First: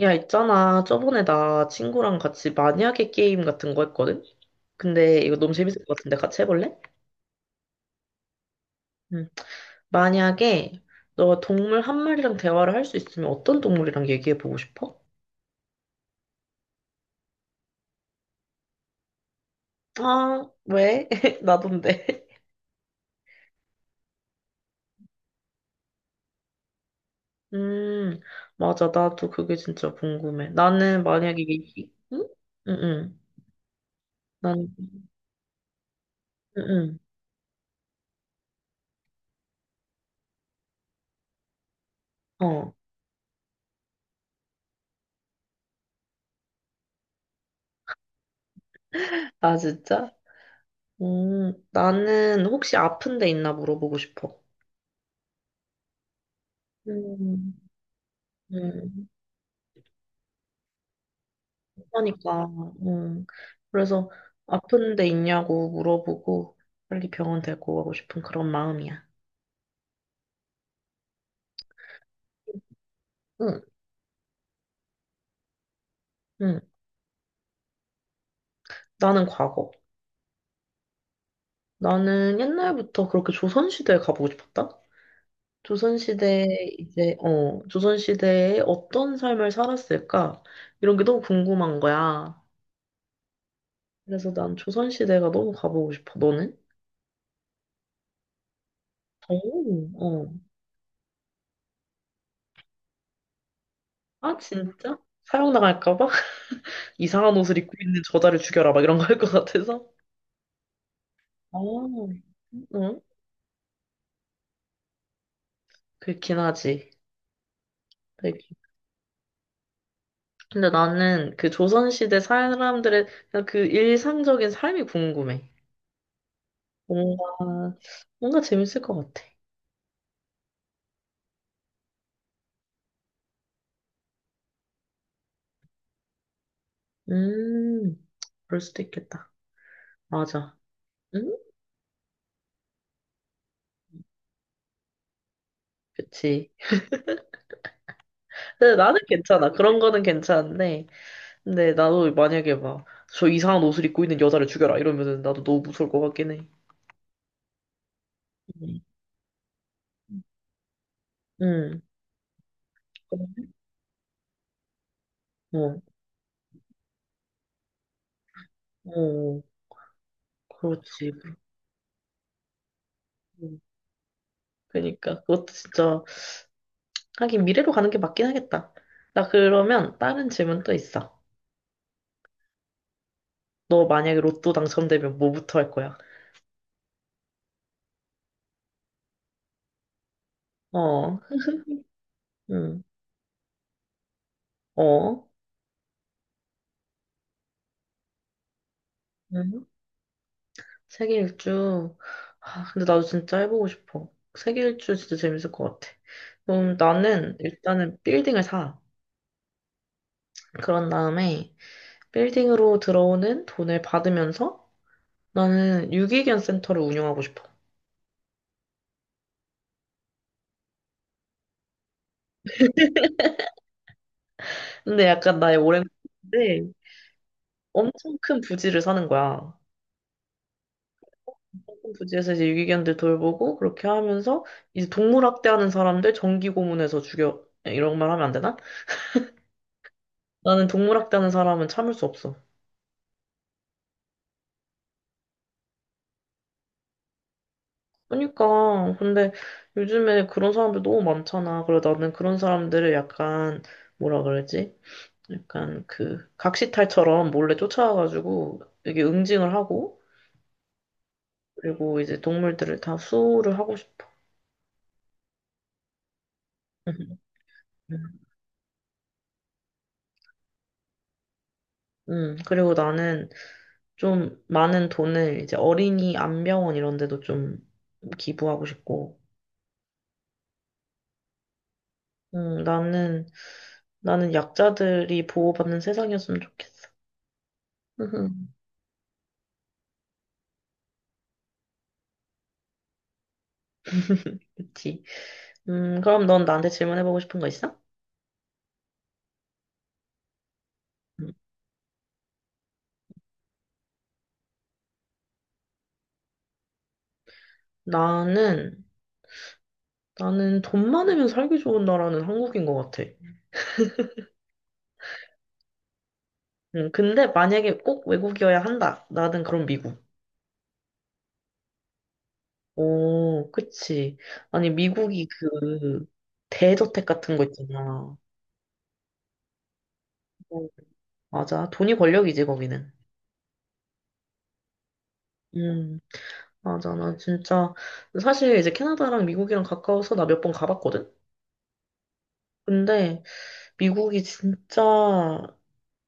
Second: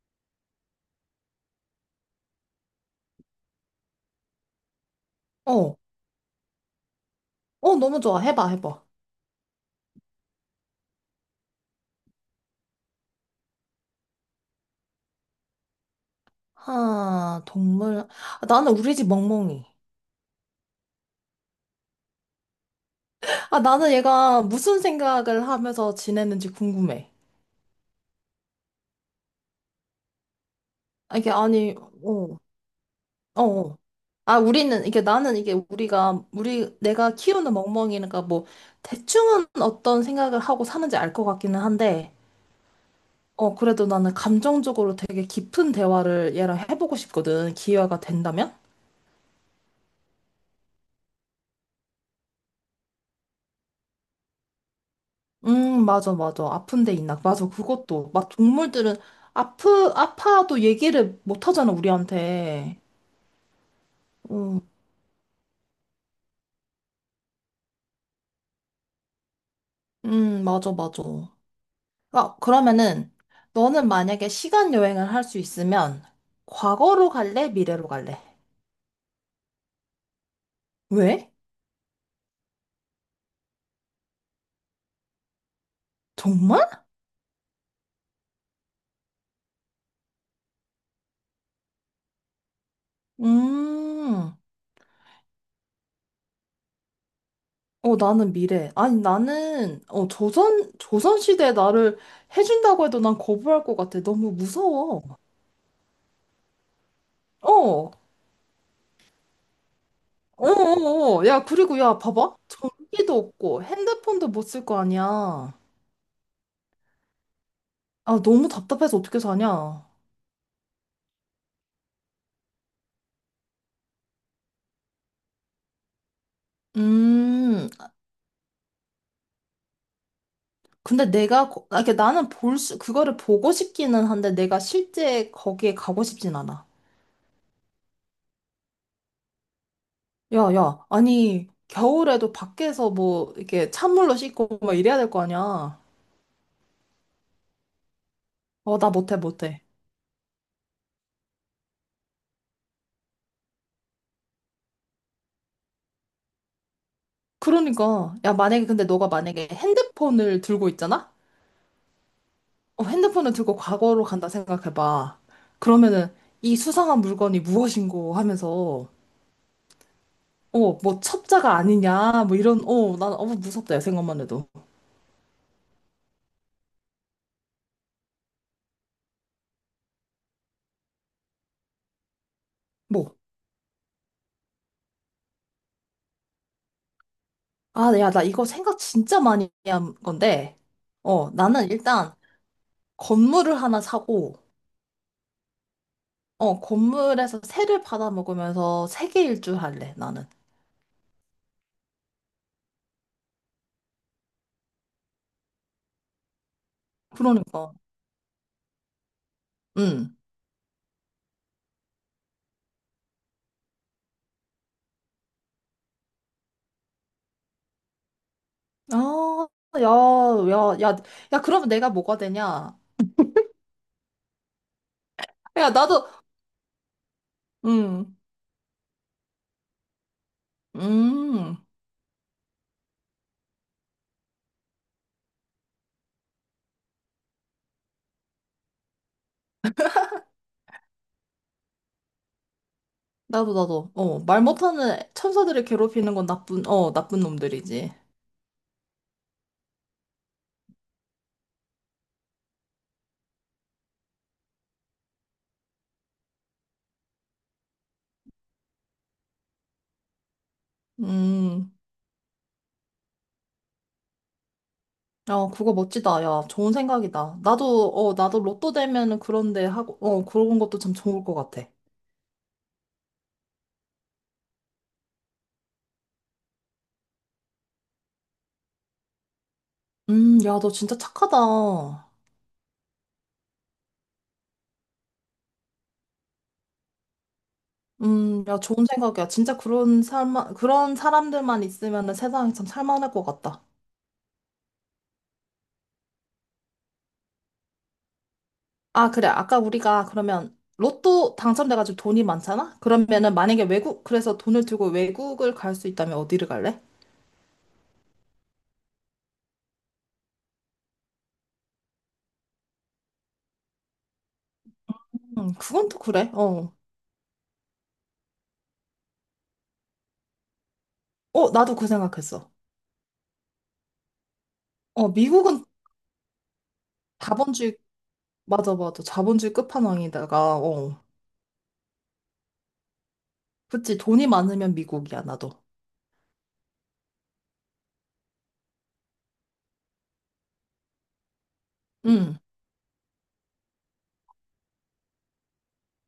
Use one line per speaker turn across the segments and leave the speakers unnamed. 야, 있잖아. 저번에 나 친구랑 같이 만약에 게임 같은 거 했거든? 근데 이거 너무
어,
재밌을 것 같은데 같이 해볼래?
어, 너무 좋아. 해봐, 해봐.
응. 만약에 너가 동물 한 마리랑 대화를 할 수 있으면 어떤 동물이랑 얘기해보고 싶어?
하, 동물. 아, 나는 우리 집 멍멍이.
아, 왜? 나돈데.
아, 나는 얘가 무슨 생각을 하면서 지내는지 궁금해.
음, 맞아. 나도 그게 진짜 궁금해. 나는
아, 이게
만약에
아니,
얘기, 응?
어,
응, 응.
어. 어. 아,
난,
우리는, 이게 나는 이게 우리가, 우리,
응,
내가 키우는 멍멍이니까 뭐, 대충은 어떤 생각을 하고 사는지 알 것 같기는 한데,
응. 어.
어, 그래도 나는 감정적으로 되게 깊은 대화를 얘랑 해보고 싶거든. 기회가 된다면?
아, 진짜? 나는 혹시 아픈 데 있나 물어보고 싶어.
맞아, 맞아. 아픈 데 있나? 맞아,
음,
그것도. 막 동물들은
음.
아파도 얘기를 못 하잖아,
그러니까,
우리한테.
음. 그래서
음,
아픈 데 있냐고 물어보고 빨리 병원 데리고 가고 싶은 그런 마음이야.
맞아, 맞아. 아, 그러면은,
응,
너는 만약에 시간 여행을 할 수 있으면,
응.
과거로 갈래? 미래로 갈래?
나는 과거.
왜?
나는 옛날부터 그렇게 조선시대에 가보고 싶었다. 조선시대에
정말?
이제, 조선시대에 어떤 삶을 살았을까? 이런 게 너무 궁금한 거야. 그래서
음,
난 조선시대가 너무 가보고 싶어. 너는?
어, 나는 미래. 아니, 나는,
오,
어,
어.
조선시대에 나를 해준다고 해도 난 거부할 것 같아. 너무
아, 진짜?
무서워.
사형 당할까 봐? 이상한 옷을 입고
어.
있는 저자를 죽여라. 막 이런 거 할 것 같아서?
어어어. 야, 그리고
어,
야, 봐봐.
응?
전기도 없고 핸드폰도 못 쓸 거 아니야.
그렇긴 하지.
아,
되게.
너무 답답해서 어떻게 사냐.
근데 나는 그 조선시대 사람들의 그냥 그 일상적인 삶이 궁금해. 뭔가,
음,
뭔가 재밌을 것 같아.
근데 내가, 아, 이게 나는 볼 수, 그거를 보고 싶기는 한데 내가 실제 거기에 가고 싶진 않아.
음, 그럴 수도 있겠다.
야,
맞아.
야,
응?
아니, 겨울에도 밖에서 뭐, 이렇게 찬물로 씻고 막 이래야 될 거 아니야.
그치. 근데
어, 나
나는
못해,
괜찮아.
못해.
그런 거는 괜찮은데. 근데 나도 만약에 막, 저 이상한 옷을 입고 있는 여자를 죽여라. 이러면은 나도 너무 무서울 것 같긴 해.
그러니까, 야, 만약에,
응.
근데 너가 만약에 핸드폰을 들고 있잖아?
응.
어, 핸드폰을 들고 과거로 간다 생각해봐.
어,
그러면은 이 수상한 물건이 무엇인고 하면서
어, 어.
어, 뭐
그렇지.
첩자가 아니냐 뭐 이런 어, 난 어,
음,
무섭다 야 생각만 해도.
그러니까 그것도 진짜 하긴 미래로 가는 게 맞긴 하겠다. 나 그러면 다른 질문 또 있어.
뭐
너 만약에 로또 당첨되면 뭐부터 할 거야?
아, 야, 나 이거 생각 진짜 많이 한 건데
어,
어, 나는 일단
응,
건물을 하나 사고
어,
어, 건물에서 새를 받아 먹으면서 세계 일주
응.
할래, 나는.
세계 일주. 아, 근데 나도 진짜 해보고 싶어. 세계 일주 진짜 재밌을 것 같아. 그럼 나는
그러니까.
일단은 빌딩을 사.
응.
그런 다음에 빌딩으로 들어오는 돈을 받으면서 나는 유기견 센터를 운영하고 싶어.
아, 야, 야, 야, 야, 그러면 내가 뭐가 되냐?
근데 약간 나의
야,
오랜
나도
꿈인데
음.
엄청 큰 부지를 사는 거야.
음.
부지에서 이제 유기견들 돌보고 그렇게 하면서 이제 동물학대하는 사람들 전기 고문해서 죽여 예, 이런 말 하면 안 되나? 나는 동물학대하는 사람은 참을 수 없어.
나도, 나도. 어, 말 못하는 천사들을 괴롭히는 건 나쁜 놈들이지.
그러니까 근데 요즘에 그런 사람들 너무 많잖아. 그래 나는 그런 사람들을 약간 뭐라 그러지? 약간 그 각시탈처럼 몰래 쫓아와가지고 이게 응징을 하고
음,
그리고 이제 동물들을 다 수호를 하고 싶어.
야, 그거 멋지다. 야, 좋은 생각이다. 나도 로또 되면은 그런데 하고, 어, 그런 것도 참 좋을 것 같아.
그리고 나는 좀 많은 돈을 이제 어린이 안병원 이런 데도 좀 기부하고 싶고,
야, 너 진짜 착하다.
나는, 나는 약자들이 보호받는 세상이었으면 좋겠어.
야, 좋은 생각이야. 진짜 그런 삶, 그런 사람들만 있으면은 세상이 참 살만할 것 같다.
그치. 그럼 넌 나한테 질문해보고 싶은 거 있어?
아, 그래. 아까 우리가 그러면
음,
로또 당첨돼가지고 돈이 많잖아? 그러면은 만약에 외국, 그래서 돈을 들고 외국을 갈 수 있다면 어디를 갈래?
나는, 나는 돈 많으면 살기 좋은 나라는 한국인 것 같아.
그건 또 그래. 어.
근데 만약에 꼭 외국이어야 한다. 나는 그럼 미국.
어, 나도 그 생각했어.
오, 그치. 아니,
어,
미국이
미국은
그, 대저택 같은 거
자본주의,
있잖아.
맞아, 맞아. 자본주의 끝판왕이다가,
어,
어.
맞아. 돈이 권력이지, 거기는.
그치, 돈이 많으면 미국이야, 나도.
음, 맞아. 나 진짜, 사실 이제 캐나다랑 미국이랑 가까워서 나 몇 번 가봤거든?
응,
근데 미국이 진짜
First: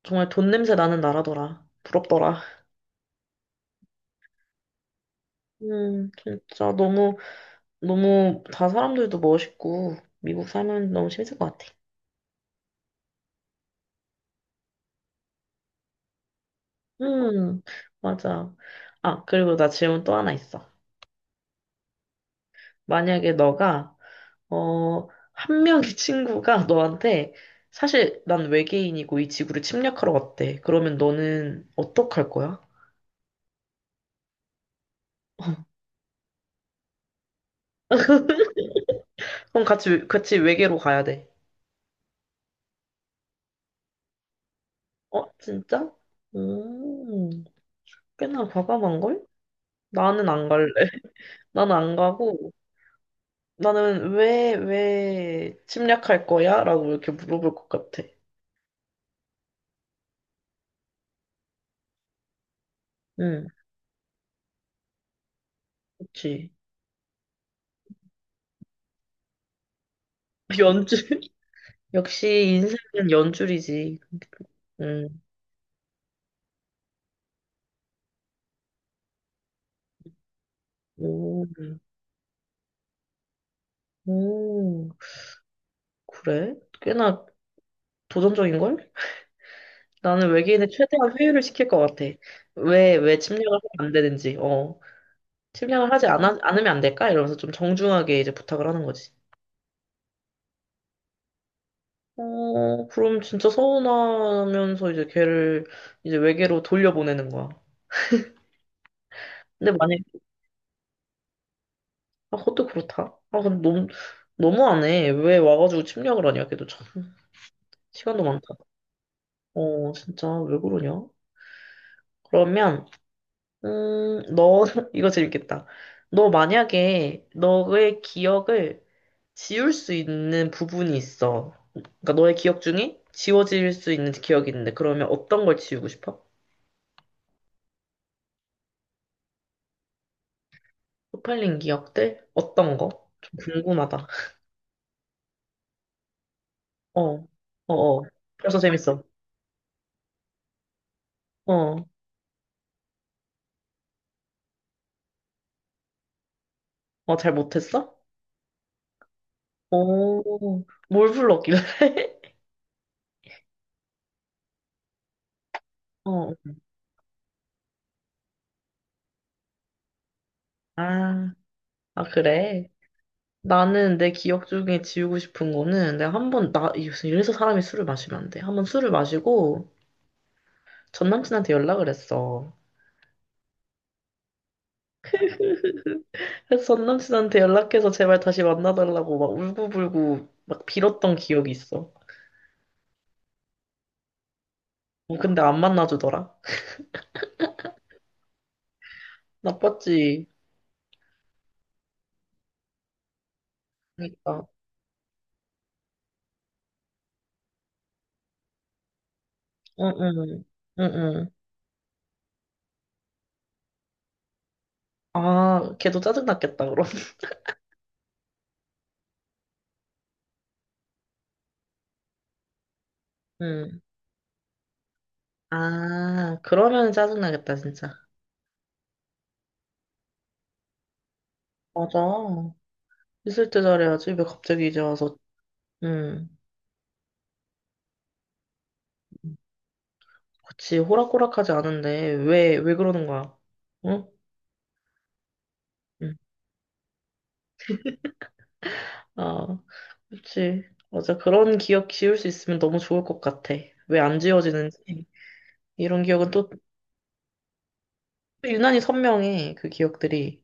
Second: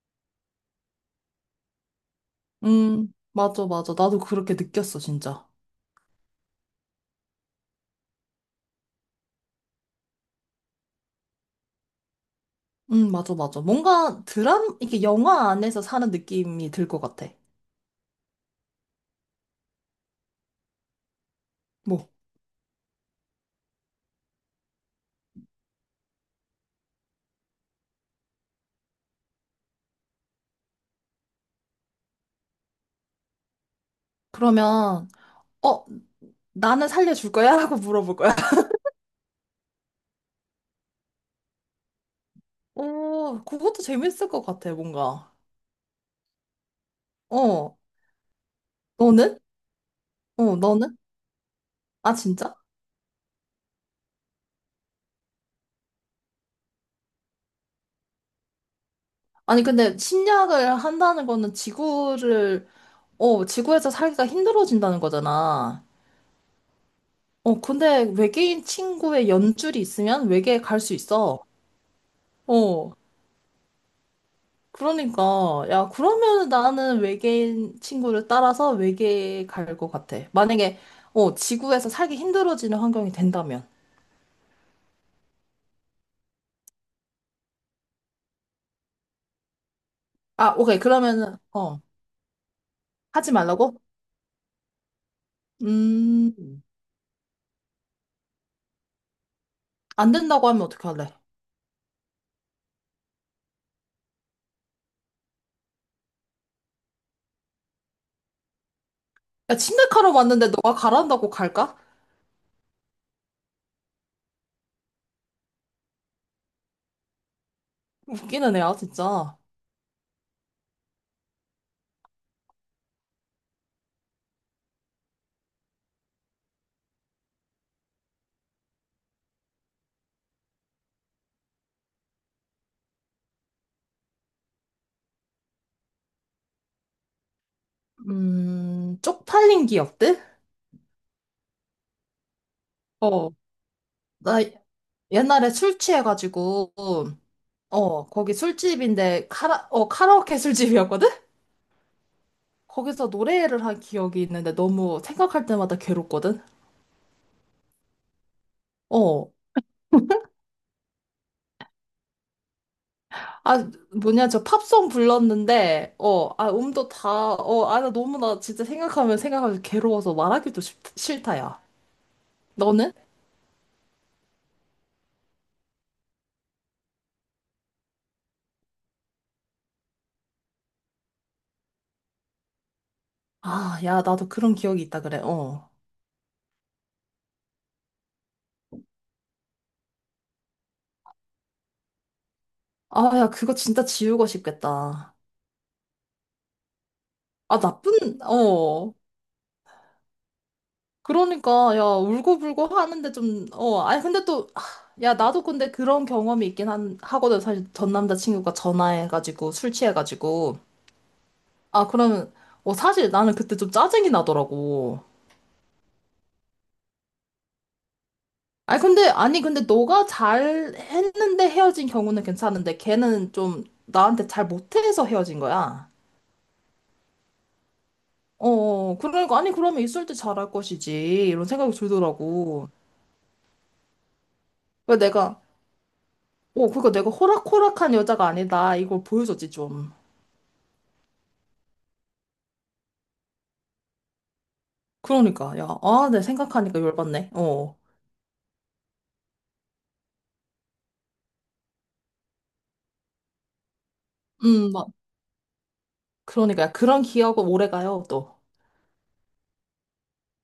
정말 돈 냄새 나는 나라더라. 부럽더라.
응, 맞아, 맞아. 나도 그렇게 느꼈어, 진짜.
진짜 너무, 너무 다 사람들도 멋있고, 미국 살면 너무 재밌을 것 같아.
응, 맞아, 맞아. 뭔가 이게 영화 안에서 사는 느낌이 들 것 같아.
음, 맞아. 아, 그리고 나 질문 또 하나 있어.
뭐,
만약에 너가 한 명의 친구가 너한테 사실 난 외계인이고 이 지구를 침략하러 왔대. 그러면 너는 어떡할 거야?
그러면, 어, 나는 살려줄 거야? 라고 물어볼 거야.
그럼 같이, 같이 외계로 가야 돼.
오, 그것도 재밌을 것 같아,
어,
뭔가.
진짜? 음,
어,
꽤나 과감한걸?
너는?
나는 안
어,
갈래.
너는?
나는 안
아,
가고,
진짜?
나는 왜, 왜 침략할 거야? 라고 이렇게 물어볼 것 같아.
아니, 근데 침략을 한다는 거는 지구를, 어,
응,
지구에서 살기가 힘들어진다는 거잖아.
그치.
어, 근데 외계인 친구의 연줄이 있으면 외계에 갈 수
연줄?
있어.
역시
어,
인생은 연줄이지. 응,
그러니까. 야, 그러면 나는 외계인 친구를 따라서 외계에 갈 것 같아. 만약에, 어,
오,
지구에서 살기 힘들어지는 환경이 된다면.
오, 그래? 꽤나 도전적인걸? 나는
아,
외계인을
오케이.
최대한
그러면은,
회유를 시킬 것
어,
같아. 왜, 왜
하지
침략을
말라고?
하면 안 되는지, 어. 침략을 하지
음,
않아, 않으면 안 될까? 이러면서 좀 정중하게 이제 부탁을 하는 거지.
안 된다고 하면 어떻게 할래?
어, 그럼 진짜 서운하면서 이제 걔를 이제 외계로 돌려보내는 거야.
야,
근데 만약에,
침략하러 왔는데 너가 가란다고 갈까?
아, 그것도 그렇다. 아, 근데 너무, 너무 안 해. 왜 와가지고 침략을 하냐, 걔도 참. 시간도 많다.
웃기는 애야, 진짜.
어, 진짜, 왜 그러냐? 그러면, 너, 이거 재밌겠다. 너 만약에 너의 기억을 지울 수 있는 부분이 있어. 그러니까 너의 기억 중에 지워질 수 있는 기억이 있는데 그러면 어떤 걸 지우고 싶어?
쪽팔린 기억들?
쪽팔린 기억들? 어떤 거? 좀
어,
궁금하다.
나 옛날에 술 취해가지고,
어, 어, 어.
어, 거기
벌써 재밌어.
술집인데, 카라오케 술집이었거든?
어,
거기서 노래를 한 기억이 있는데 너무 생각할 때마다 괴롭거든?
어, 잘 못했어?
어,
오, 뭘 불렀길래?
아, 뭐냐, 저 팝송 불렀는데, 어,
어,
아, 음도 다, 어, 아, 나 너무 나 진짜 생각하면 생각하면 괴로워서 말하기도
아,
싫다, 야.
아, 그래.
너는?
나는 내 기억 중에 지우고 싶은 거는 내가 한 번, 나, 이래서 사람이 술을 마시면 안 돼. 한번 술을 마시고 전 남친한테 연락을 했어.
아, 야, 나도 그런 기억이 있다 그래, 어.
그래서 전 남친한테 연락해서 제발 다시 만나달라고 막 울고불고 막 빌었던 기억이 있어.
아, 야, 그거 진짜 지우고 싶겠다.
어, 근데 안 만나주더라.
아, 나쁜, 어.
나빴지.
그러니까, 야, 울고불고 하는데 좀. 어, 아니, 근데
그러니까.
또, 야, 나도 근데 그런 경험이 있긴 한 하거든. 사실 전 남자친구가 전화해가지고 술
응, 응,
취해가지고.
응, 응.
아, 그러면, 어, 사실 나는 그때 좀 짜증이 나더라고.
아, 걔도 짜증났겠다, 그럼.
아니 근데 너가 잘 했는데 헤어진 경우는 괜찮은데, 걔는 좀
응.
나한테 잘 못해서 헤어진 거야.
아, 그러면 짜증나겠다, 진짜.
어, 어, 그러니까, 아니, 그러면 있을 때 잘할 것이지. 이런 생각이
맞아.
들더라고.
있을 때 잘해야지. 왜 갑자기 이제
왜
와서.
내가.
응.
어, 그러니까 내가 호락호락한 여자가 아니다, 이걸 보여줬지 좀.
그치, 호락호락하지 않은데. 왜, 왜 그러는 거야? 응?
그러니까, 야, 아,
응.
내 생각하니까 열받네. 어.
아, 그렇지. 맞아. 그런 기억 지울 수 있으면 너무 좋을 것 같아. 왜 안
막,
지워지는지. 이런 기억은 또
그러니까, 야, 그런 기억은 오래 가요, 또.
유난히 선명해. 그 기억들이.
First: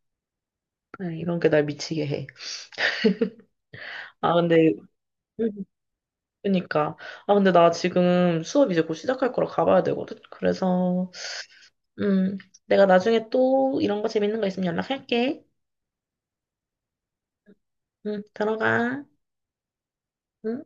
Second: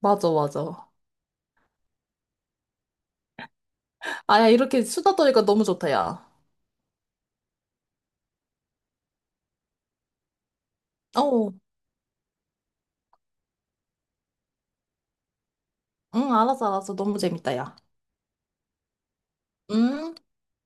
맞아, 맞아.
네, 이런 게 날 미치게 해. 아,
아, 야,
근데,
이렇게 수다 떠니까
음,
너무 좋다, 야.
그러니까. 아, 근데 나 지금 수업 이제 곧 시작할 거라 가봐야 되거든. 그래서,
어,
음, 내가 나중에 또 이런 거 재밌는 거 있으면 연락할게.
응, 알았어, 알았어. 너무 재밌다, 야.
응, 들어가.
음.
응?